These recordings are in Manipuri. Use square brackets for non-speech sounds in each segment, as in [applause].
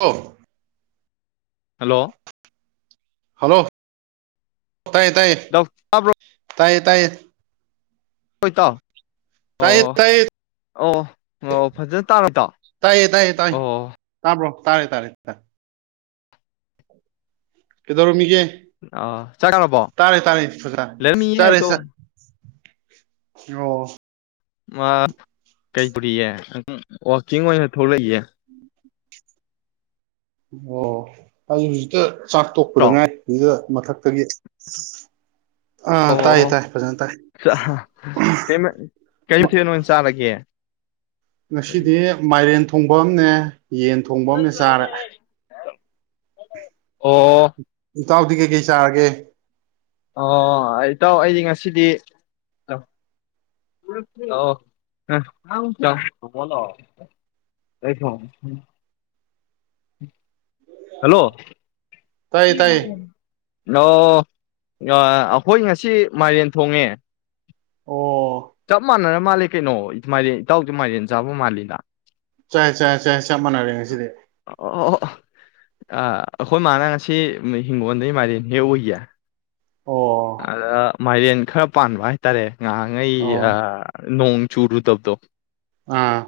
ꯑ ꯍꯜꯂꯣ ꯍꯜꯂꯣ ꯇꯥꯏꯌꯦ ꯇꯥꯏꯌꯦ ꯗꯣꯛꯇꯔꯕ ꯇꯥꯏꯌꯦ ꯇꯥꯏꯌꯦ ꯍꯣꯏ ꯇꯣ ꯑꯣ ꯇꯥꯏꯌꯦ ꯇꯥꯏꯌꯦ ꯑꯣ ꯑꯣ ꯐꯖꯅ ꯇꯥꯔ ꯇꯥ ꯇꯥꯏꯌꯦ ꯇꯥꯏꯌꯦ ꯇꯥꯏ ꯑꯣ ꯇꯥꯕ꯭ꯔꯣ ꯇꯥꯔꯦ ꯇꯥꯔꯦ ꯀꯗꯔꯣꯃꯤꯒꯦ ꯑ ꯆꯠꯕꯣ ꯐꯖ ꯂꯩꯔꯃꯤꯌꯦ ꯆꯥꯔꯦ ꯑꯗꯨꯣ ꯆꯥꯛ ꯑꯣ ꯃꯥ ꯀꯩꯗꯧꯔꯤꯌꯦ ꯋꯥꯛꯀꯤꯡ ꯑꯣꯏꯅ ꯊꯣꯛꯂꯛꯏꯑꯦ [inaudible] ꯑꯣ ꯍꯧꯖꯤꯛꯇ ꯆꯥꯛ ꯇꯣꯛꯄꯗ ꯏꯇꯥꯎ ꯉꯥꯏ ꯑꯗꯨꯗ ꯃꯊꯛ ꯑꯥ ꯑꯣ ꯇꯥꯏ ꯑꯣ ꯇꯥꯏ ꯐꯖꯅ ꯇꯥꯏ ꯆꯥ ꯀꯩ ꯃ ꯀꯩ ꯃꯊꯦꯜ ꯑꯣꯏꯅ ꯆꯥꯔꯒꯦ ꯅꯁꯤꯗꯦ ꯃꯥꯥꯏꯔꯦꯟ ꯊꯨꯡꯐꯝꯅꯦ ꯑꯣ ꯏꯇꯥꯎꯗꯤ ꯀꯩꯀꯩ ꯆꯥꯔꯒꯦ ꯑꯣ ꯏꯇꯥꯎ ꯑꯩꯗꯤ ꯉꯁꯤꯗꯤ ꯣ [inaudible] ꯎꯝ ꯍꯜꯂꯣ ꯇꯥꯏꯌꯦ ꯇꯥꯏꯌꯦ ꯀ ꯑꯣꯏ ꯑꯣ ꯑꯩꯈꯣꯏ ꯉꯁꯤ ꯃꯥꯏꯔꯦꯟ ꯊꯣꯡꯉꯦ ꯑꯣ ꯀꯃ ꯃꯥꯅꯅ ꯃꯥꯂꯦ ꯀꯩꯅꯣ ꯃꯥꯏꯔꯦꯟ ꯏꯇꯥꯎꯗꯤ ꯃꯥꯏꯔꯦꯟ ꯆꯥꯕ ꯃꯥꯜꯂꯤꯗ ꯆꯥꯏ ꯆꯥꯏ ꯆꯥꯏ ꯆꯞ ꯃꯥꯟꯅꯔꯦ ꯉꯁꯤꯗꯤ ꯑ ꯑꯩꯈꯣꯏ ꯃꯥꯟꯅꯁꯤ ꯍꯤꯡꯒꯣꯟꯗꯩ ꯃꯔꯤꯅꯦ ꯑꯣꯏꯌꯥ ꯑꯣ ꯑꯗ ꯃꯥꯏꯔꯦꯟ ꯈꯔ ꯄꯥꯟꯕ ꯍꯥꯏꯇꯥꯔꯦ ꯉꯥꯡꯉꯩ ꯑꯣ ꯅꯣꯡ ꯆꯨꯔꯨ ꯗꯥꯕꯗꯣ ꯑꯥ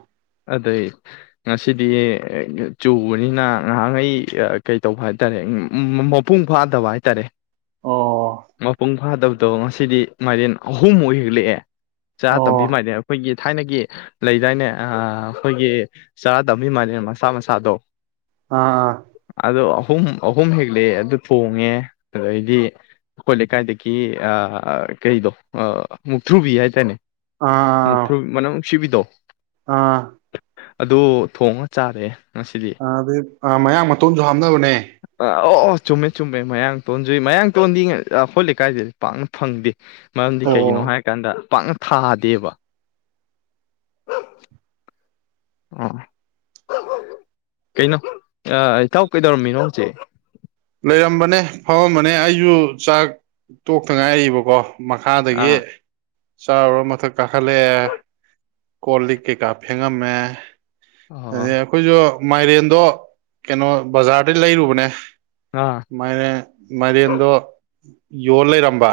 ꯑꯗꯩ ꯉꯁꯤꯗꯤ ꯆꯨꯕꯅꯤꯅ ꯉꯍꯥꯛꯈꯩ ꯀꯩꯇꯧꯕ ꯍꯥꯏꯇꯥꯔꯦ ꯃꯄꯨꯡ ꯐꯥꯗꯕ ꯍꯥꯏꯇꯥꯔꯦ ꯑꯣ ꯃꯄꯨꯡ ꯐꯥꯗꯕꯗꯣ ꯉꯁꯤꯗꯤ ꯃꯥꯏꯔꯦꯟ ꯑꯍꯨꯝ ꯑꯣꯏ ꯍꯦꯛꯂꯛꯑꯦ ꯆꯥ ꯑꯣ ꯇꯝꯕꯤꯃꯥꯏꯅꯦ ꯑꯩꯈꯣꯏꯒꯤ ꯊꯥꯏꯅꯒꯤ ꯂꯩꯗꯥꯏꯅꯦ ꯑꯩꯈꯣꯏꯒꯤ ꯆꯔꯥ ꯇꯝꯃꯤꯃꯅꯤ ꯃꯁꯥ ꯃꯁꯥꯗꯣ ꯑꯥ ꯑꯥ ꯑꯍꯨꯝ ꯑꯍꯨꯝ ꯍꯦꯛꯂꯛꯑꯦ ꯑꯗꯨ ꯊꯣꯡꯉꯦ ꯑꯗꯨꯗꯩꯗꯤ ꯑꯩꯈꯣꯏ ꯂꯩꯀꯥꯏꯗꯒꯤ ꯀꯩꯗꯣ ꯃꯨꯛꯇ꯭ꯔꯨꯕꯤ ꯍꯥꯏꯇꯥꯔꯅꯦ ꯑꯥ ꯑꯥ ꯃꯊ ꯃꯅ ꯁꯤꯕꯤꯗꯣ ꯑꯥ ꯑꯗꯣ ꯊꯣꯡꯉ ꯆꯥꯔꯦ ꯉꯁꯤꯗꯤ ꯑ ꯑꯗꯨꯩ ꯃꯌꯥꯡ ꯃꯇꯣꯟꯁꯨ ꯍꯥꯞꯅꯕꯅꯦ ꯑꯥ ꯑꯣ ꯑꯣ ꯆꯨꯝꯃꯦ ꯆꯨꯝꯃꯦ ꯃꯌꯥꯡ ꯇꯣꯟꯖꯨꯏ ꯃꯌꯥꯡ ꯇꯣꯟꯗꯤꯉꯦ ꯑꯩꯈꯣꯏ ꯂꯩꯀꯥꯏꯁꯤꯗꯤ ꯄꯥꯛꯅ ꯐꯪꯗꯦ ꯃꯔꯝꯗꯤ ꯀꯩꯒꯤꯅꯣ ꯑꯣ ꯍꯥꯏꯔꯀꯥꯟꯗ ꯄꯥꯛꯅ ꯊꯥꯗꯦꯕ ꯑ ꯀꯩꯅꯣ ꯏꯇꯥꯎ ꯀꯩꯗꯧꯔꯝꯃꯤ ꯅꯣꯁꯦ ꯂꯩꯔꯝꯕꯅꯦ ꯐꯃꯝꯕꯅꯦ ꯑꯩꯁꯨ ꯆꯥꯛ ꯇꯣꯛꯇ ꯉꯥꯏꯕꯀꯣ ꯃꯈꯥꯗꯒꯤ ꯑꯥ ꯆꯥꯔꯨꯔ ꯃꯊꯛ ꯀꯥꯈꯠꯂꯛꯑꯦ ꯀꯣꯜ ꯂ ꯀ ꯀꯥꯄꯤꯤꯒ ꯃ ꯑꯣ ꯑꯗꯩ ꯑꯩꯈꯣꯏꯁꯨ ꯃꯥꯏꯔꯦꯟꯗꯣ ꯀꯩꯅꯣ ꯕꯖꯥꯔꯗꯩ ꯂꯩꯔꯨꯕꯅꯦ ꯑꯥ ꯃꯅꯦ ꯃꯔꯤꯑꯗꯣ ꯌꯣ ꯂꯩꯔꯝꯕ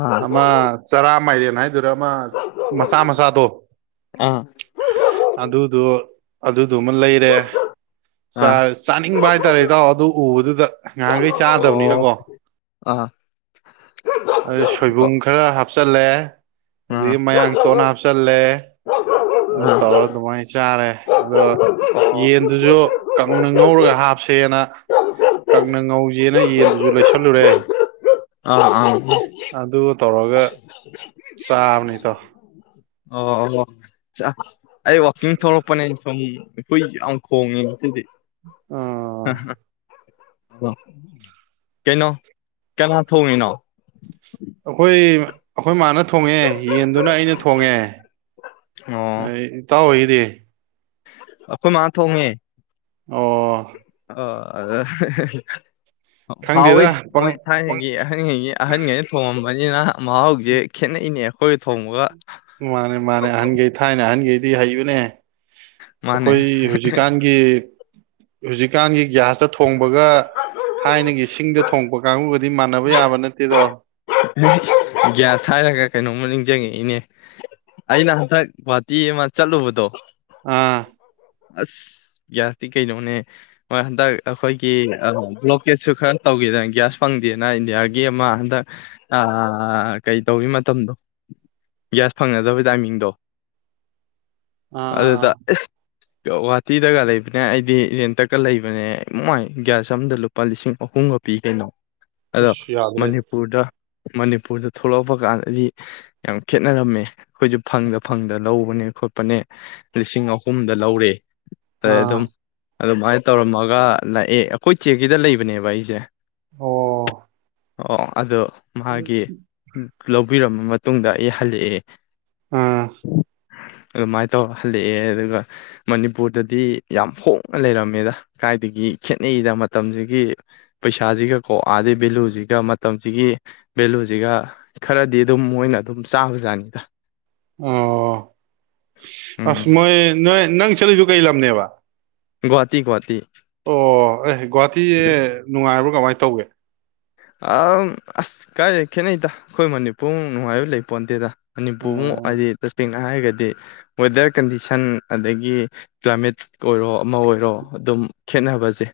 ꯑꯥ ꯑꯃ ꯆꯔꯥ ꯑꯃꯥꯏꯗꯅ ꯑꯗꯨꯗꯨꯔ ꯑꯃ ꯃꯆꯥ ꯃꯆꯥꯗꯣ ꯑꯥ ꯑꯗꯨꯗꯣ ꯑꯗꯨ ꯑꯗꯨꯃ ꯂꯩꯔꯦ ꯑꯥ ꯆꯥꯅꯤꯡꯕ ꯍꯥꯏꯇꯥꯔꯦ ꯏꯇꯥꯎ ꯑꯗꯨ ꯎꯕꯗꯨꯗ ꯉꯍꯥꯟꯈꯩ ꯑꯣ ꯆꯥꯗꯕꯅꯤꯅꯀꯣ ꯑꯥ ꯑꯗꯨ ꯑꯣ ꯁꯣꯏꯕꯨꯝ ꯈꯔ ꯑꯣꯞꯁꯟꯂꯦ ꯑꯗꯨꯗꯒꯤ ꯑ ꯃꯌꯥꯡ ꯇꯣꯟꯠꯅ ꯑ ꯍꯥꯞꯆꯜꯂꯦ ꯑꯗꯨ ꯇꯧꯔ ꯑꯗꯨꯃꯥꯏꯅ ꯆꯥꯔꯦ ꯑꯗꯣ ꯌꯦꯟꯗꯨꯁꯨ ꯀꯪꯅ ꯉꯧꯔꯒ ꯍꯥꯞ ꯁꯦꯅ ꯀꯪꯅ ꯉꯧꯖꯦꯅ ꯌꯦꯟꯗꯨꯁꯨ ꯂꯩꯁꯜꯂꯨꯔꯦ ꯑꯥ ꯑ ꯑꯗꯨꯒ ꯆꯥꯕꯅꯤꯗꯣ ꯑꯣ ꯑꯣ ꯑꯩ ꯋꯥꯀꯤꯡ ꯊꯧꯔꯛ ꯄꯅꯦ ꯁꯨꯝ ꯑꯩꯈꯣꯏ ꯌꯥꯝ ꯈꯣꯡꯉꯦ ꯁꯤꯗꯤ ꯑ ꯀꯩꯅꯣ ꯀꯅꯥ ꯊꯣꯡꯅꯤꯅꯣ ꯑꯩꯈꯣꯏ ꯑꯩꯈꯣꯏ ꯃꯥꯅ ꯊꯣꯡꯉꯦ ꯌꯦꯟꯗꯨꯅ ꯑꯩꯅ ꯊꯣꯡꯉꯦ ꯑꯣ ꯏꯇꯥꯎ ꯍꯒꯤꯗꯤ [unintelligible] ꯑꯩꯈꯣꯏ ꯃꯥ ꯊꯣꯡꯉꯦ ꯑꯣ ꯑꯣ ꯍꯥꯎꯋꯤ ꯈꯪꯗꯦꯗ ꯄꯪ ꯃꯣꯏ ꯄꯪ ꯊꯥꯏꯅꯉꯩꯒꯤ ꯑꯍꯟꯈꯩꯒꯤ ꯑꯍꯟꯈꯩ ꯊꯣꯡꯉꯝꯕ ꯃꯅꯤꯅ ꯃꯥ ꯍꯧꯖꯤꯛꯁꯦ ꯈꯦꯠꯅꯩꯅꯦ ꯑꯩꯈꯣꯏ ꯊꯣꯡꯉꯒ ꯃꯥꯅꯦ ꯃꯥꯅꯦ ꯑꯍꯟꯈꯩ ꯊꯥꯏꯅ ꯑꯍꯟꯈꯩꯗꯤ ꯍꯩꯕꯅꯦ ꯃꯥꯅꯦ ꯑꯩꯈꯣꯏ ꯍꯧꯖꯤꯛꯀꯥꯟꯒꯤ ꯍꯧꯖꯤꯛ ꯀꯥꯟꯒꯤ ꯒ꯭ꯌꯥꯁꯇ ꯊꯣꯡꯕꯒ ꯊꯥꯏꯅꯒꯤ ꯁꯤꯡꯗ ꯊꯣꯡꯕ ꯀꯥꯡꯕꯨ ꯑꯗꯨ ꯃꯥꯟꯅꯕ ꯌꯥꯕ ꯅꯠꯇꯦꯗꯣ ꯒ꯭ꯌꯥꯁ ꯍꯥꯏꯔꯒ ꯀꯩꯅꯣꯝꯃ ꯅꯤꯡꯁꯤꯡꯉꯛꯏꯅꯦ ꯑꯩꯅ ꯍꯟꯗꯛ ꯒꯨꯍꯥꯇꯤ ꯑꯃ ꯆꯠꯂꯨꯕꯗꯣ ꯑꯥ ꯑꯁ ꯒ꯭ꯌꯥꯁꯇꯤ ꯀꯩꯅꯣꯅꯦ ꯍꯣꯏ ꯍꯟꯗꯛ ꯑꯩꯈꯣꯏꯒꯤ ꯕ꯭ꯂꯣꯀꯦꯠꯁꯨ ꯈꯔ ꯇꯧꯒꯦꯗꯅ ꯒ꯭ꯌꯥꯁ ꯐꯪꯗꯦꯅ ꯏꯟꯗꯤꯌꯥꯒꯤ ꯑꯃ ꯍꯟꯗꯛ ꯀꯩ ꯇꯧꯋꯤ ꯃꯇꯝꯗꯣ ꯒ꯭ꯌꯥꯁ ꯐꯪꯅꯗꯕ ꯇꯥꯏꯃꯤꯡꯗꯣ ꯑꯥ ꯑꯗꯨꯗ ꯑꯥ ꯒꯨꯍꯥꯇꯤꯗꯒ ꯂꯩꯕꯅꯦ ꯑꯩꯗꯤ ꯔꯦꯟꯇꯀ ꯂꯩꯕꯅꯦ ꯃꯣꯏ ꯒ꯭ꯌꯥꯁ ꯑꯝꯗ ꯂꯨꯄꯥ ꯂꯤꯁꯤꯡ ꯑꯍꯨꯝꯒ ꯄꯤ ꯀꯩꯅꯣ ꯑꯗꯣ ꯑꯁ ꯌꯥꯗ꯭ꯔꯦ ꯃꯅꯤꯄꯨꯔꯗ ꯃꯅꯤꯄꯨꯔꯗ ꯊꯣꯛꯂꯛꯄ ꯀꯥꯟꯗꯗꯤ ꯌꯥꯝ ꯈꯦꯠꯅꯔꯝꯃꯦ ꯑꯩꯈꯣꯏꯁꯨ ꯐꯪꯗ ꯐꯪꯗ ꯂꯧꯕꯅꯦ ꯈꯣꯠꯄꯅꯦ ꯂꯤꯁꯤꯡ ꯑꯍꯨꯝꯗ ꯂꯧꯔꯦ ꯑ ꯑꯦ ꯑꯥ ꯑꯗꯨꯝ ꯑꯗꯨꯃꯥꯏꯅ ꯇꯧꯔꯝꯃꯒ ꯂꯥꯛꯑꯦ ꯑꯩꯈꯣꯏ ꯆꯦꯀꯤꯗ ꯂꯩꯕꯅꯦꯕ ꯑꯩꯁꯦ ꯑꯣ ꯑꯣ ꯑꯗꯣ ꯃꯥꯒꯤ ꯂꯧꯄꯤꯔꯃ ꯃꯇꯨꯡꯗ ꯑꯩ ꯍꯜꯂꯛꯑꯦ ꯑꯥ ꯎꯝ ꯑꯗꯨꯃꯥꯏꯅ ꯇꯧ ꯍꯜꯂꯛꯑꯦ ꯑꯗꯨꯒ ꯃꯅꯤꯄꯨꯔꯗꯗꯤ ꯌꯥꯝ ꯍꯣꯡꯅ ꯂꯩꯔꯝꯃꯦꯗ ꯀꯥꯏꯗꯒꯤ ꯈꯦꯠꯅꯩꯗ ꯃꯇꯝꯁꯤꯒꯤ ꯄꯩꯁꯥꯁꯤꯒ ꯀꯣꯛ ꯑꯥꯗꯩ ꯚꯦꯂꯨꯁꯤꯒ ꯃꯇꯝꯁꯤꯒꯤ ꯚꯦꯂꯨꯁꯤꯒ ꯈꯔꯗꯤ ꯑꯗꯨꯝ ꯃꯣꯏꯅ ꯑꯗꯨꯝ ꯆꯥꯕꯖꯥꯠꯅꯤꯗ ꯑꯣ ꯎꯝ ꯑꯁꯃꯣꯏ ꯅꯣꯏ ꯅꯪ ꯆꯂꯤꯗꯨꯨ ꯀꯩ ꯂꯝ ꯑꯅꯦ ꯑꯦꯕ ꯒꯨꯍꯥꯇꯤ ꯒꯨꯍꯥꯇꯤ ꯑꯦ ꯒꯨꯍꯥꯇꯤꯁꯦ ꯅꯨꯡꯉꯥꯏꯕ꯭ꯔꯣ ꯀꯃꯥꯏꯅ ꯇꯧꯒꯦ ꯑ ꯑꯁ ꯀꯥꯏ ꯈꯦꯠꯅꯩꯗ ꯑꯩꯈꯣꯏ ꯃꯅꯤꯄꯨꯔ ꯅꯨꯡꯉꯥꯏꯕ ꯂꯩꯄꯣꯟꯇꯦꯗ ꯑꯅꯤꯄꯨꯔꯃꯨꯛ ꯑꯣ ꯑꯗꯤ ꯂꯁ ꯅ ꯍꯥꯏꯔꯒꯗꯤ ꯋꯦꯗꯔ ꯀꯟꯗꯤꯁꯟ ꯑꯗꯒꯤ ꯀ꯭ꯂꯥꯏꯃꯦꯠ ꯑꯣꯏꯔꯣ ꯑꯃ ꯑꯣꯏꯔꯣ ꯑꯗꯨꯝ ꯈꯦꯠꯅꯕꯁꯦ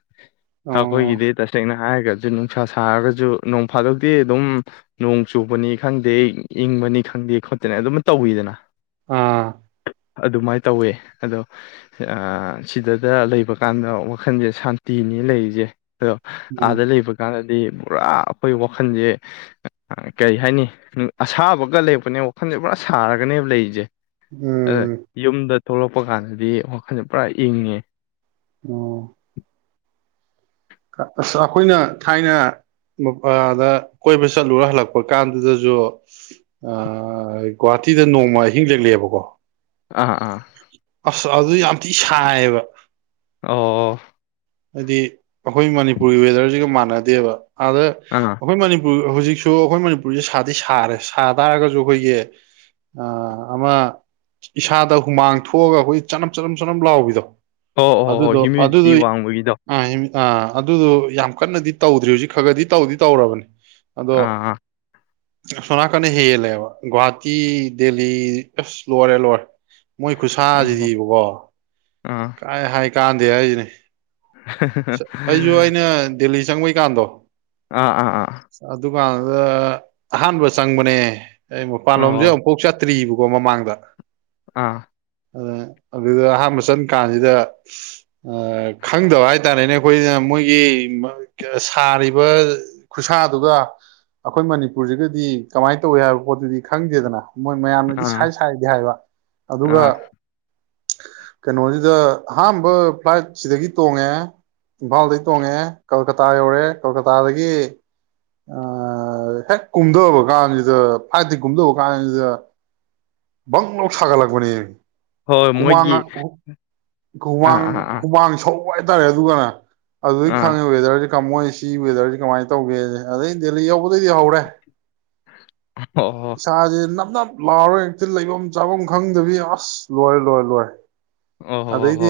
ꯍ ꯑꯣ ꯑꯩꯈꯣꯏꯒꯤꯗꯤ ꯇꯁꯦꯡꯅ ꯍꯥꯏꯒꯠ ꯑꯗꯩꯩ ꯅꯨꯡꯁꯥ ꯁꯥꯔꯒꯁꯨ ꯅꯣꯡ ꯐꯥꯗꯣꯛꯇꯤ ꯑꯗꯨꯝ ꯅꯣꯡ ꯆꯨꯕꯅꯤ ꯈꯪꯗꯦ ꯏꯪꯕꯅꯤ ꯈꯪꯗꯦ ꯈꯣꯠꯇꯦ ꯑꯗꯨꯝ ꯇꯧꯋꯤꯗꯅ ꯑꯥ ꯑꯗꯨꯃꯥꯏꯅ ꯇꯧꯋꯦ ꯑꯗꯣ ꯁꯤꯗꯗ ꯂꯩꯕ ꯀꯥꯟꯗ ꯋꯥꯈꯟꯁꯦ ꯁꯥꯟꯇꯤꯅꯤ ꯂꯩꯔꯤꯁꯦ ꯑꯗ ꯎꯝ ꯂꯩꯕ ꯀꯥꯟꯗꯗꯤ ꯄꯨꯔꯥ ꯑꯩꯈꯣꯏ ꯋꯥꯈꯜꯁꯦ ꯀꯔꯤ ꯍꯥꯏꯅꯤ ꯑꯁꯥꯕꯒ ꯂꯩꯔꯛꯄꯅꯦ ꯋꯥꯈꯜꯁꯦ ꯄꯨꯔꯥ ꯁꯥꯔꯒꯅꯦꯕ ꯂꯩꯁꯦ ꯑꯗ ꯎꯝ ꯌꯨꯝꯗ ꯊꯣꯛꯂꯛꯄ ꯀꯥꯟꯗꯗꯤ ꯋꯥꯈꯜꯁꯦ ꯄꯨꯔꯥ ꯏꯪꯉꯦ ꯑꯣ ꯑꯁ ꯑꯩꯈꯣꯏꯅ ꯊꯥꯏꯅꯗ ꯀꯣꯏꯕ ꯆꯠꯂꯨꯔ ꯍꯜꯂꯛꯄ ꯀꯥꯟꯗꯨꯗꯁꯨ ꯒꯨꯍꯥꯇꯤꯗ ꯅꯣꯡꯃ ꯑꯍꯤꯡ ꯂꯦꯛꯂꯛꯑꯦꯕꯀꯣ ꯑꯥ ꯑꯥ ꯑꯁ ꯑꯗꯨ ꯌꯥꯝ ꯊꯤ ꯁꯥꯌꯦꯕ ꯑꯣ ꯍꯥꯏꯗꯤ ꯑꯩꯈꯣꯏ ꯃꯅꯤꯄꯨꯔꯒꯤ ꯋꯦꯗꯔꯁꯤꯒ ꯃꯥꯟ ꯗꯦꯕ ꯑꯗ ꯑꯥ ꯑꯩꯈꯣꯏ ꯃꯅꯤꯄꯨꯔ ꯍꯧꯖꯤꯛꯁꯨ ꯑꯩꯈꯣꯏ ꯃꯅꯤꯄꯨꯔꯁꯦ ꯁꯥꯗꯤ ꯁꯥꯔꯦ ꯁꯥ ꯇꯥꯔꯒꯁꯨ ꯑꯩꯈꯣꯏꯒꯤ ꯑꯃ ꯏꯁꯥꯗ ꯍꯨꯃꯥꯡ ꯊꯣꯛꯑꯒ ꯑꯩꯈꯣꯏꯒꯤ ꯆꯅꯝ ꯆꯅꯝ ꯆꯅꯝ ꯂꯥꯎꯕꯤꯗꯣ ꯑꯣ ꯍꯣ ꯍꯣ ꯍꯌ꯭ꯨ ꯃꯤꯗꯤꯇꯤ ꯋꯥꯡꯕ ꯑ ꯑꯥ ꯑꯗꯨꯗꯣ ꯌꯥꯝ ꯀꯟꯅꯗꯤ ꯇꯧꯗ꯭ꯔꯤ ꯍꯧꯖꯤꯛ ꯈꯔ ꯈꯗꯤ ꯇꯧꯗꯤ ꯇꯧꯔꯕꯅꯤ ꯑꯗꯣ ꯑꯥ ꯑꯥ ꯑꯁꯣꯟꯅꯥꯀꯟꯅ ꯍꯦꯜꯂꯦꯕ ꯒꯨꯍꯥꯇꯤ ꯗꯦꯜꯂꯤ ꯑꯁ ꯂꯣꯏꯔꯦ ꯂꯣꯏꯔꯦ ꯃꯣꯏ ꯑꯣ ꯈꯨꯠꯁꯥꯁꯤꯗꯤꯕꯀꯣ ꯑꯥ ꯀꯥꯏ ꯍꯥꯏꯀꯥꯟꯗ ꯗꯦ ꯍꯥꯏꯁꯤꯅꯦ ꯑꯩꯁꯨ ꯑꯩꯅ ꯗꯦꯜꯂꯤ ꯆꯪꯕꯩꯀꯥꯟꯗꯣ ꯑꯥ ꯑꯥ ꯑꯥ ꯀꯥꯟꯗ ꯑꯍꯥꯟꯕ ꯆꯪꯕꯅꯦ ꯑꯩ ꯃꯄꯥꯟꯂꯣꯝꯁꯦ ꯑꯣ ꯑꯃꯨꯛꯐꯥꯎ ꯆꯠ ꯇ꯭ꯔꯤꯕꯀꯣꯃꯃꯥꯡꯗ ꯑꯥ ꯑ ꯑꯗꯨꯗ ꯑꯍꯥꯟꯕ ꯆꯪ ꯀꯥꯟꯁꯤꯗ ꯈꯪꯗꯕ ꯍꯥꯏꯔ ꯍꯥꯏꯇꯥꯔꯦꯅꯦ ꯑꯩꯈꯣꯏꯅ ꯃꯣꯏꯒꯤ ꯁꯥꯔꯤꯕ ꯈꯨꯠꯁꯥꯗꯨꯒ ꯑꯩꯈꯣꯏ ꯃꯅꯤꯄꯨꯔꯁꯤꯒꯗꯤ ꯀꯃꯥꯏꯅ ꯇꯧꯏ ꯍꯥꯏꯕ ꯄꯣꯠꯇꯨꯗꯤ ꯈꯪꯗꯦꯗꯅ ꯃꯣꯏ ꯃꯌꯥꯝꯅꯗꯤ ꯑꯥ ꯁꯥꯏ ꯁꯥꯏꯗꯤ ꯍꯥꯏꯕ ꯑꯗꯨꯒ ꯑꯥ ꯀꯩꯅꯣꯁꯤꯗ ꯑꯍꯥꯟꯕ ꯐ꯭ꯂꯥꯏꯠ ꯁꯤꯗꯒꯤ ꯇꯣꯡꯉꯦ ꯏꯝꯐꯥꯜꯗꯒꯤ ꯇꯣꯡꯉꯛꯑꯦ ꯀꯜꯀꯇꯥ ꯌꯧꯔꯦ ꯀꯜꯀꯇꯥꯗꯒꯤ ꯍꯦꯛ ꯀꯨꯝꯊꯕ ꯀꯥꯟꯁꯤꯗ ꯐ꯭ꯂꯥꯏꯠꯇꯤ ꯀꯨꯝꯊꯕ ꯀꯥꯟꯁꯤꯗ ꯕꯪ ꯂꯥꯎ ꯁꯥꯒꯠꯂꯛꯄꯅꯦꯃꯤ ꯍꯣꯏ ꯍꯨꯃꯥꯡ ꯃꯣꯏꯒꯤ ꯍꯨꯃ ꯑꯥ ꯑꯥ ꯑꯥ ꯍꯨꯃꯥꯡ ꯁꯧ ꯑꯣꯗ [inaudible] ꯕ [unintelligible] ꯑꯗꯨꯗꯤ ꯑꯥ ꯈꯪꯉꯦ ꯋꯦꯗꯔꯗꯤ ꯀꯝꯃꯣꯏ ꯁꯤ ꯋꯦꯗꯔꯁꯤ ꯀꯃꯥꯏ ꯇꯧꯒꯦ ꯑꯗꯩ ꯗꯦꯜꯂꯤ ꯌꯧꯕ ꯗꯩꯩꯗꯤ ꯍꯧꯔꯦ ꯑꯣ ꯍꯣ ꯏꯁꯥꯁꯦ ꯅꯞꯅꯞ ꯂꯥꯛꯔꯣꯏ ꯑꯛꯇꯤ ꯂꯩꯐꯝ ꯆꯥꯐꯝ ꯈꯪꯗꯕꯤ ꯑꯁ ꯂꯣꯏꯔꯦ ꯂꯣꯏꯦ ꯂꯣꯏꯔꯦ ꯑꯣ ꯍꯣ ꯑꯗꯩꯗꯤ ꯍꯣ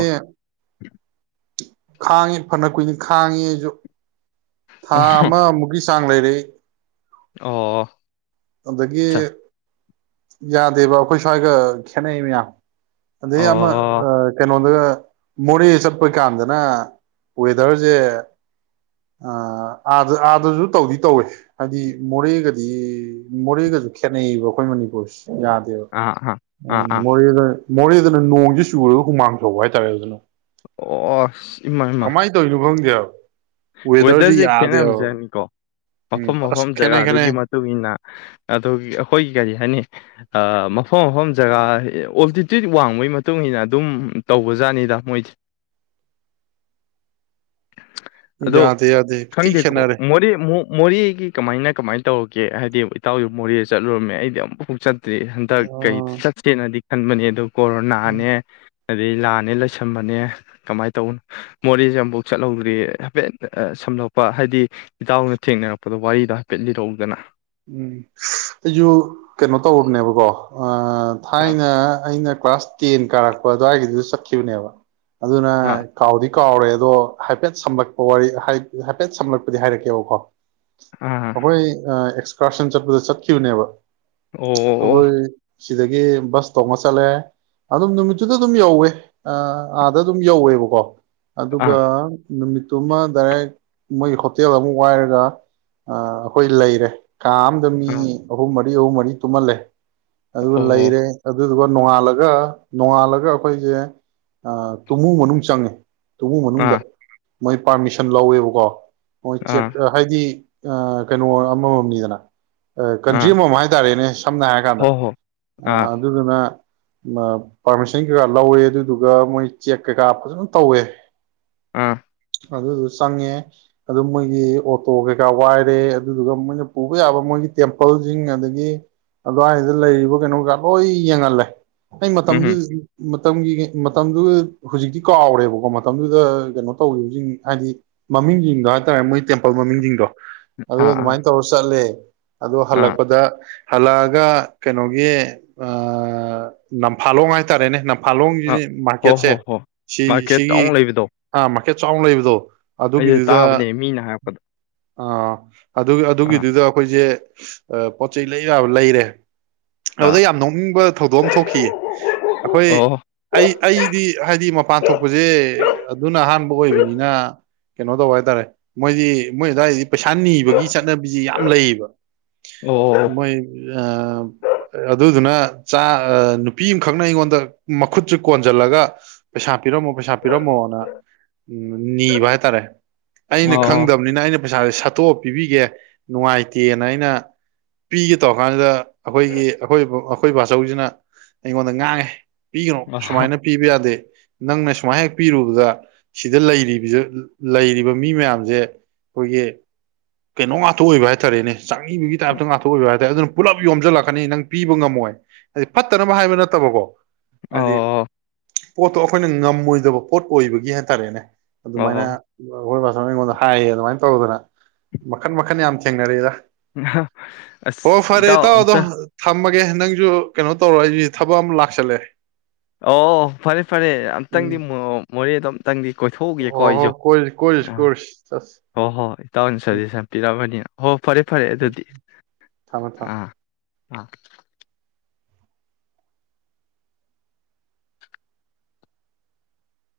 ꯈꯥꯡꯉꯤ ꯐꯅ ꯀꯨꯏꯅꯤ ꯈꯥꯡꯉꯤꯁꯨ ꯊꯥ ꯑꯣ ꯑꯃꯃ ꯃꯨꯒ ꯆꯥꯡ ꯂꯩꯔ ꯑꯣ ꯑꯗꯒꯤ ꯑꯠꯆꯥ ꯌꯥꯗꯦꯕ ꯑꯩꯈꯣꯏ ꯁ꯭ꯋꯥꯏꯒ ꯈꯦꯠꯅꯩꯌꯦ ꯃꯌꯥꯝ ꯑꯗ ꯑꯣ ꯌꯥꯝꯃ ꯑꯥ ꯀꯩꯅꯣ ꯑꯗꯨꯒ ꯃꯣꯔꯦ ꯆꯠꯄ ꯀꯥꯟꯗꯅ ꯋꯦꯗꯔꯁꯦ ꯑꯥꯗ ꯑꯥꯗꯁꯨ ꯇꯧꯗꯤ ꯇꯧꯋꯦ ꯍꯥꯏꯗꯤ ꯃꯣꯔꯦꯒꯗꯤ ꯃꯣꯔꯦꯒꯁꯨ ꯈꯦꯠꯅꯩꯕ ꯑꯩꯈꯣꯏ ꯃꯅꯤꯄꯨꯔ ꯄꯨꯁ ꯌꯥꯗꯕ ꯑꯥ ꯎ ꯑꯥ ꯑꯥ ꯃꯣꫪꯦꯗ ꯃꯣꯔꯦꯗꯅ ꯅꯣꯡꯁꯤ ꯆꯨꯔꯒ ꯍꯨꯃꯥꯡ ꯁꯧꯕ ꯍꯥꯏꯇꯥꯔꯦ ꯑꯗꯨꯅ ꯑꯣ ꯏꯃꯥ ꯏꯃꯥ ꯀꯃꯥꯏꯅ ꯇꯧꯔꯤꯅꯣ [inaudible] ꯋꯦꯗꯔꯁꯤ ꯋꯦꯗꯔꯁꯦ ꯌꯥꯗꯦꯕ ꯈꯦꯠꯅꯕꯖꯥꯠꯅꯤꯀꯣ ꯎꯝ ꯃꯐꯝ ꯑꯁ ꯃꯐꯝ ꯈꯦꯠꯅꯩ ꯖꯒꯥꯗꯨꯒꯤ ꯈꯦꯠꯅꯩ ꯃꯇꯨꯡ ꯃꯇꯨꯡꯏꯟꯅ ꯑꯗꯨ ꯑꯩꯈꯣꯏꯒꯤ ꯀꯔꯤ ꯍꯥꯏꯅꯤ ꯃꯐꯝ ꯃꯐꯝ ꯖꯒꯥ ꯑꯣꯞꯗꯤꯇꯤ ꯋꯥꯡꯕꯒꯤ ꯃꯇꯨꯡ ꯏꯟꯅ ꯑꯗꯨꯝ ꯇꯧꯕꯖꯥꯠꯅꯤꯗ ꯃꯣꯏꯁꯤ ꯑꯗꯣ ꯌꯥꯗꯦ ꯌꯥꯗꯦ ꯊꯤ ꯈꯪꯗꯦꯀꯣ ꯈꯦꯠꯅꯔꯦ ꯃꯣꯔꯦ ꯃꯣꯔꯦꯒꯤ ꯀꯃꯥꯏꯅ ꯀꯃꯥꯏꯅ ꯇꯧ ꯒꯦ ꯍꯥꯏꯗꯤ ꯏꯇꯥꯎꯒꯤ ꯃꯣꯔꯦ ꯆꯠꯂꯨꯔꯃꯦ ꯑꯩꯗꯤ ꯑꯃꯨꯛꯐꯨ ꯆꯠ ꯗꯤ ꯍꯟꯗꯛ ꯑ ꯀꯩ ꯆꯠꯁꯦꯅꯗꯤ ꯈꯟꯕꯅꯤ ꯑꯗꯨꯝ ꯀꯣꯔꯣꯅꯥꯅꯦ ꯑꯗꯩ ꯂꯥꯟꯅꯦ ꯂꯩꯁꯤꯟꯕꯅꯦ ꯀꯃꯥꯏꯅ ꯇꯧꯅꯣ ꯃꯣꯔꯦꯁꯦ ꯑꯃꯨꯐꯥꯎ ꯆꯠꯍꯧꯗ꯭ꯔꯤ ꯍꯥꯏꯐꯦꯠ ꯁꯝꯂꯞꯄ ꯍꯥꯏꯗꯤ ꯏꯇꯥꯎꯅ ꯊꯦꯡꯅꯔꯛꯄꯗꯣ ꯋꯥꯔꯤꯗꯣ ꯍꯥꯏꯐꯦꯠ ꯂꯤꯔꯛꯎꯗꯅ ꯎꯝ ꯑꯩꯁꯨ ꯀꯩꯅꯣ ꯇꯧꯅꯦꯕꯀꯣ ꯑꯥ ꯑꯥ ꯊꯥꯏꯅ ꯑꯩꯅ ꯀ꯭ꯂꯥꯁ ꯇꯦꯟ ꯀꯥꯔꯛꯄ ꯑꯗꯨꯋꯥꯏꯒꯤꯗꯨ ꯆꯠꯈꯤꯕꯅꯦꯕ ꯑꯗꯨꯅ ꯑꯥ ꯀꯥꯎꯗꯤ ꯀꯥꯎꯔꯦ ꯑꯗꯣ ꯍꯥꯏꯐꯦꯠ ꯁꯝꯂꯛꯄ ꯋꯥꯔꯤ ꯍꯥꯏꯐꯦꯠ ꯁꯝꯂꯛꯄꯗꯤ ꯍꯥꯏꯔꯛꯀꯦꯕꯀꯣ ꯑꯥ ꯑꯩꯈꯣꯏ ꯑ ꯀꯁꯟ ꯆꯠꯄꯗ ꯆꯠꯈꯤꯕꯅꯦꯕ ꯑꯣ ꯑꯩꯈꯣꯏ ꯁꯤꯗꯒꯤ ꯕꯁ ꯇꯣꯡꯉ ꯆꯠꯂꯦ ꯑꯗꯨꯝ ꯅꯨꯃꯤꯠꯇꯨꯗ ꯑꯗꯨꯝ ꯌꯧꯋꯦ ꯑꯥꯗ ꯑꯗꯨꯝ ꯌꯧꯋꯦꯕꯀꯣ ꯑꯥ ꯑꯗꯨꯒ ꯅꯨꯃꯤꯠꯇꯨꯃ ꯗꯥꯏꯔꯦꯛ ꯃꯣꯏꯒꯤ ꯍꯣꯇꯦꯜ ꯑꯃꯨꯛ ꯋꯥꯏꯔꯒ ꯑꯩꯈꯣꯏ ꯂꯩꯔꯦ ꯀꯥ ꯑꯃꯗ ꯃꯤ ꯑꯥ ꯑꯍꯨꯝ ꯃ ꯃꯤ ꯑꯍꯨꯝ ꯃꫪꯤ ꯇꯨꯝꯃꯜꯂꯦ ꯑꯗꯨ ꯑꯣ ꯂꯩꯔꯦ ꯑꯗꯨ ꯑꯗꯨꯒ ꯅꯣꯡꯉꯥꯜꯂꯒ ꯅꯣꯡꯉꯥꯜꯂꯒ ꯑꯩꯈꯣꯏꯁꯦ ꯇꯨꯃꯨ ꯃꯅꯨꯡ ꯆꯪꯉꯦ ꯇꯨꯃꯨꯡ ꯃꯅꯨꯡꯗ ꯑꯥ ꯃꯣꯏ ꯄꯥꯔꯃꯤꯁꯟ ꯂꯧꯋꯦꯕꯀꯣ ꯃꯣꯏ ꯑꯥ ꯆꯦꯛ ꯍꯥꯏꯗꯤ ꯑ ꯀꯩꯅꯣ ꯑꯃꯃꯝꯅꯤꯗꯅ [unintelligible] ꯀꯟꯇ꯭ꯔꯤ ꯑꯥ ꯑꯃꯃꯝ ꯍꯥꯏꯇꯥꯔꯦꯅꯦ ꯁꯝꯅ ꯍꯥꯏꯔꯀꯥꯟꯗ ꯍꯣ ꯍꯣ ꯑꯥ ꯑꯗꯨꯗꯨꯅ ꯄꯥꯔꯃꯤꯁꯟ ꯀꯩꯀꯥ ꯂꯧꯋꯦ ꯑꯗꯨꯗꯨꯒ ꯃꯣꯏ ꯆꯦꯛ ꯀꯩꯀꯥ ꯐꯖꯅ ꯇꯧꯋꯦ ꯑꯥ ꯑꯗꯨꯗꯨ ꯆꯪꯉꯦ ꯑꯗꯨ ꯃꯣꯏꯒꯤ ꯑꯣꯇꯣ ꯀꯩꯀꯥ ꯋꯥꯏꯔꯦ ꯑꯗꯨꯗꯨꯒ ꯃꯣꯏꯅ ꯄꯨꯕ ꯌꯥꯕ ꯃꯣꯏꯒꯤ ꯇꯦꯝꯄꯜꯁꯤꯡ ꯑꯗꯒꯤ ꯑꯗꯨꯋꯥꯏꯗ ꯂꯩꯔꯤꯕ ꯀꯩꯅꯣ ꯀꯩꯀ ꯂꯣꯏ ꯌꯦꯡꯍꯜꯂꯦ ꯑꯩ ꯎꯝ ꯃꯇꯝꯗꯨꯗꯗꯤ ꯃꯇꯝꯒꯤ ꯃꯇꯝꯗꯨ ꯍꯧꯖꯤꯛꯇꯤ ꯀꯥꯎꯔꯦꯕꯀꯣ ꯃꯇꯝꯗꯨꯗ ꯀꯩꯅꯣ ꯇꯧꯈꯤꯕꯁꯤꯡ ꯍꯥꯏꯗꯤ ꯃꯃꯤꯡꯁꯤꯡꯗꯣ ꯍꯥꯏꯇꯥꯔꯦ ꯃꯣꯏ ꯇꯦꯝꯄꯜ ꯃꯃꯤꯡꯁꯤꯡꯗꯣ ꯑꯗꯨ ꯑꯥ ꯑꯥ ꯑꯗꯨꯃꯥꯏ ꯇꯧꯔ ꯐ꯭ꯂꯦ ꯑꯗ ꯑꯥ ꯍꯜꯂꯛꯄꯗ ꯍꯜꯂꯛꯑꯒ ꯀꯩꯅꯣꯒꯤ ꯅꯝꯐꯥꯂꯣꯡ ꯍꯥꯏꯇꯥꯔꯦꯅꯦ ꯑꯥ ꯐꯥꯂꯣꯡꯁꯤ ꯍꯣ ꯍꯣ ꯃꯥꯔꯀꯦꯠꯁꯦ ꯍꯣ ꯁꯤ ꯃꯥꯔꯀꯦꯠ ꯆꯥꯎꯅ ꯁꯤꯒꯤ ꯂꯩꯕꯗꯣ ꯑꯥ ꯆꯥꯎꯅ ꯂꯩꯕꯗꯣ ꯑꯩꯁꯦ ꯑꯗꯨꯒꯤꯗꯨꯗ ꯇꯥꯕꯅꯦ ꯃꯤꯅ ꯍꯥꯏꯔꯛꯄꯗ ꯑꯥ ꯑꯗꯨ ꯑꯗꯨꯒꯤ ꯑꯥ ꯑꯩꯈꯣꯏꯁꯦ ꯄꯣꯠ ꯆꯩꯩ ꯂꯩ ꯌꯥꯕ ꯂꯩꯔꯦ ꯑꯗꯨꯗ ꯑꯥ ꯌꯥꯝ ꯅꯣꯛꯅꯤꯡꯕ ꯊꯧꯗꯣꯛ ꯑꯃ ꯊꯣꯛꯈꯤꯌꯦ ꯑꯩꯈꯣꯏ ꯑꯣ ꯑꯩ ꯑꯩꯗꯤ ꯍꯥꯏꯗꯤ ꯃꯄꯥꯟ ꯊꯣꯛꯄꯁꯦ ꯑꯗꯨꯅ ꯑꯍꯥꯟꯕ ꯑꯣꯏꯕꯅꯤꯅ ꯀꯩꯅꯣ ꯇꯧꯕ ꯍꯥꯏꯇꯥꯔꯦ ꯃꯣꯏꯗꯤ ꯃꯣꯏ ꯑꯗꯨꯋꯥꯏꯗꯤ ꯄꯩꯁꯥ ꯅꯤꯕꯒꯤ ꯆꯠꯅ ꯌꯥꯝ ꯂꯩꯌꯦꯕ ꯑꯣ ꯃꯣꯏ ꯑꯗꯨ ꯑꯗꯨꯅ ꯆꯥ ꯅꯨꯄꯤ ꯑꯃꯈꯛꯅ ꯑꯩꯉꯣꯟꯗ ꯃꯈꯨꯠꯁꯤ ꯀꯣꯟꯁꯤꯜꯂꯒ ꯄꯩꯁꯥ ꯄꯤꯔꯝꯃꯣ ꯄꯩꯁꯥ ꯄꯤꯔꯝꯃꯣꯅ ꯎꯝ ꯅꯤꯕ ꯍꯥꯏꯇꯥꯔꯦ ꯑꯩꯅ ꯑꯣ ꯈꯪꯗꯕꯅꯤꯅ ꯑꯩꯅ ꯄꯩꯁꯥꯥꯁꯦ ꯁꯠꯇꯣꯛꯑ ꯄꯤꯕꯤꯒꯦ ꯅꯨꯡꯉꯥꯏꯇꯦꯅ ꯑꯩꯅ ꯄꯤꯒꯦ ꯇꯧꯔ ꯀꯥꯟꯁꯤꯗ ꯑꯩꯈꯣꯏꯒꯤ ꯑꯩꯈꯣꯏ ꯑꯩꯈꯣꯏ ꯕꯥꯆꯧꯁꯤꯅ ꯑꯩꯉꯣꯟꯗ ꯉꯥꯡꯉꯦ ꯄꯤꯒꯅꯣ ꯁꯨꯃꯥꯏꯅ ꯄꯤꯕ ꯌꯥꯗꯦ ꯅꯪꯅ ꯁꯨꯃꯥꯏꯅ ꯍꯦꯛ ꯄꯤꯔꯨꯕꯗ ꯁꯤꯗ ꯂꯩꯔꯤꯕ ꯂꯩꯔꯤꯕ ꯃꯤ ꯃꯌꯥꯝꯁꯦ ꯑꯩꯈꯣꯏꯒꯤ ꯀꯩꯅꯣ ꯉꯥꯛꯇ ꯉꯥꯊꯣꯛꯑꯣꯏꯕ ꯍꯥꯏꯇꯥꯥꯔꯦꯅꯦ ꯆꯪꯤꯕꯒꯤ ꯇꯥꯏꯞꯇ ꯉꯥꯛꯊꯣꯛꯏꯕ ꯍꯥꯏ ꯇꯔꯦ ꯑꯗꯨꯅ ꯄꯨꯂꯞ ꯌꯣꯝꯁꯤꯜꯂꯛꯀꯅꯤ ꯅꯪ ꯄꯤꯕ ꯉꯝꯃꯣꯏ ꯍꯥꯏꯗꯤ ꯐꯠꯇꯅꯕ ꯍꯥꯏꯕ ꯅꯠꯇꯕꯀꯣ ꯑꯗ ꯑꯣ ꯄꯣꯠꯇꯣ ꯑꯩꯈꯣꯏꯅ ꯉꯝꯃꯣꯏꯗꯕ ꯄꯣꯠ ꯑꯣꯏꯕꯒꯤ ꯍꯥꯏꯇꯥꯔꯦꯅꯦ ꯑꯗꯨꯃꯥꯏꯅ ꯑꯣ ꯑꯩꯈꯣꯏ ꯑꯩꯉꯣꯟꯗ ꯍꯥꯏꯌꯦ ꯑꯗꯨꯃꯥꯏꯅ ꯇꯧꯗꯅ ꯃꯈꯟ ꯃꯈ ꯃꯈꯈꯟꯅ ꯌꯥꯝ ꯊꯦꯡꯅꯔꯦꯗꯥ ꯑ ꯑꯁ ꯏꯇꯥꯎ ꯏꯇꯥꯎꯗꯣ ꯑꯝꯇ [unintelligible] ꯅꯪꯁꯨ ꯀꯩꯅꯣ ꯇꯧꯔꯣ ꯑꯩꯁꯤ ꯊꯕꯛ ꯑꯃ ꯂꯥꯛꯁꯜꯂꯦ ꯑꯣ ꯐꯔꯦ ꯐꯔꯦ ꯎꯝ ꯑꯝꯇꯪꯗꯤ ꯃꯣꯔꯦꯗꯣ ꯑꯝꯇꯪꯗꯤ ꯀꯣꯏꯊꯣꯛꯎꯒꯦꯀꯣ ꯍꯣ ꯍꯣ ꯑꯩꯁꯨ ꯀꯣꯏꯔꯨꯁꯤ ꯀꯣꯏꯔꯨꯁꯤ ꯑ ꯀꯣꯏꯔꯨꯁꯤ ꯆꯠꯁꯤ ꯍꯣꯏ ꯍꯣꯏ ꯏꯇꯥꯎꯟ ꯁꯖꯦꯁꯟ ꯄꯤꯔꯝꯃꯅꯤꯅ ꯍꯣ ꯐꯔꯦ ꯐꯔꯦ ꯎꯝ ꯑꯗꯨꯗꯤ ꯊꯝꯃꯦ ꯊꯝꯃꯦ ꯑꯥ ꯑꯥ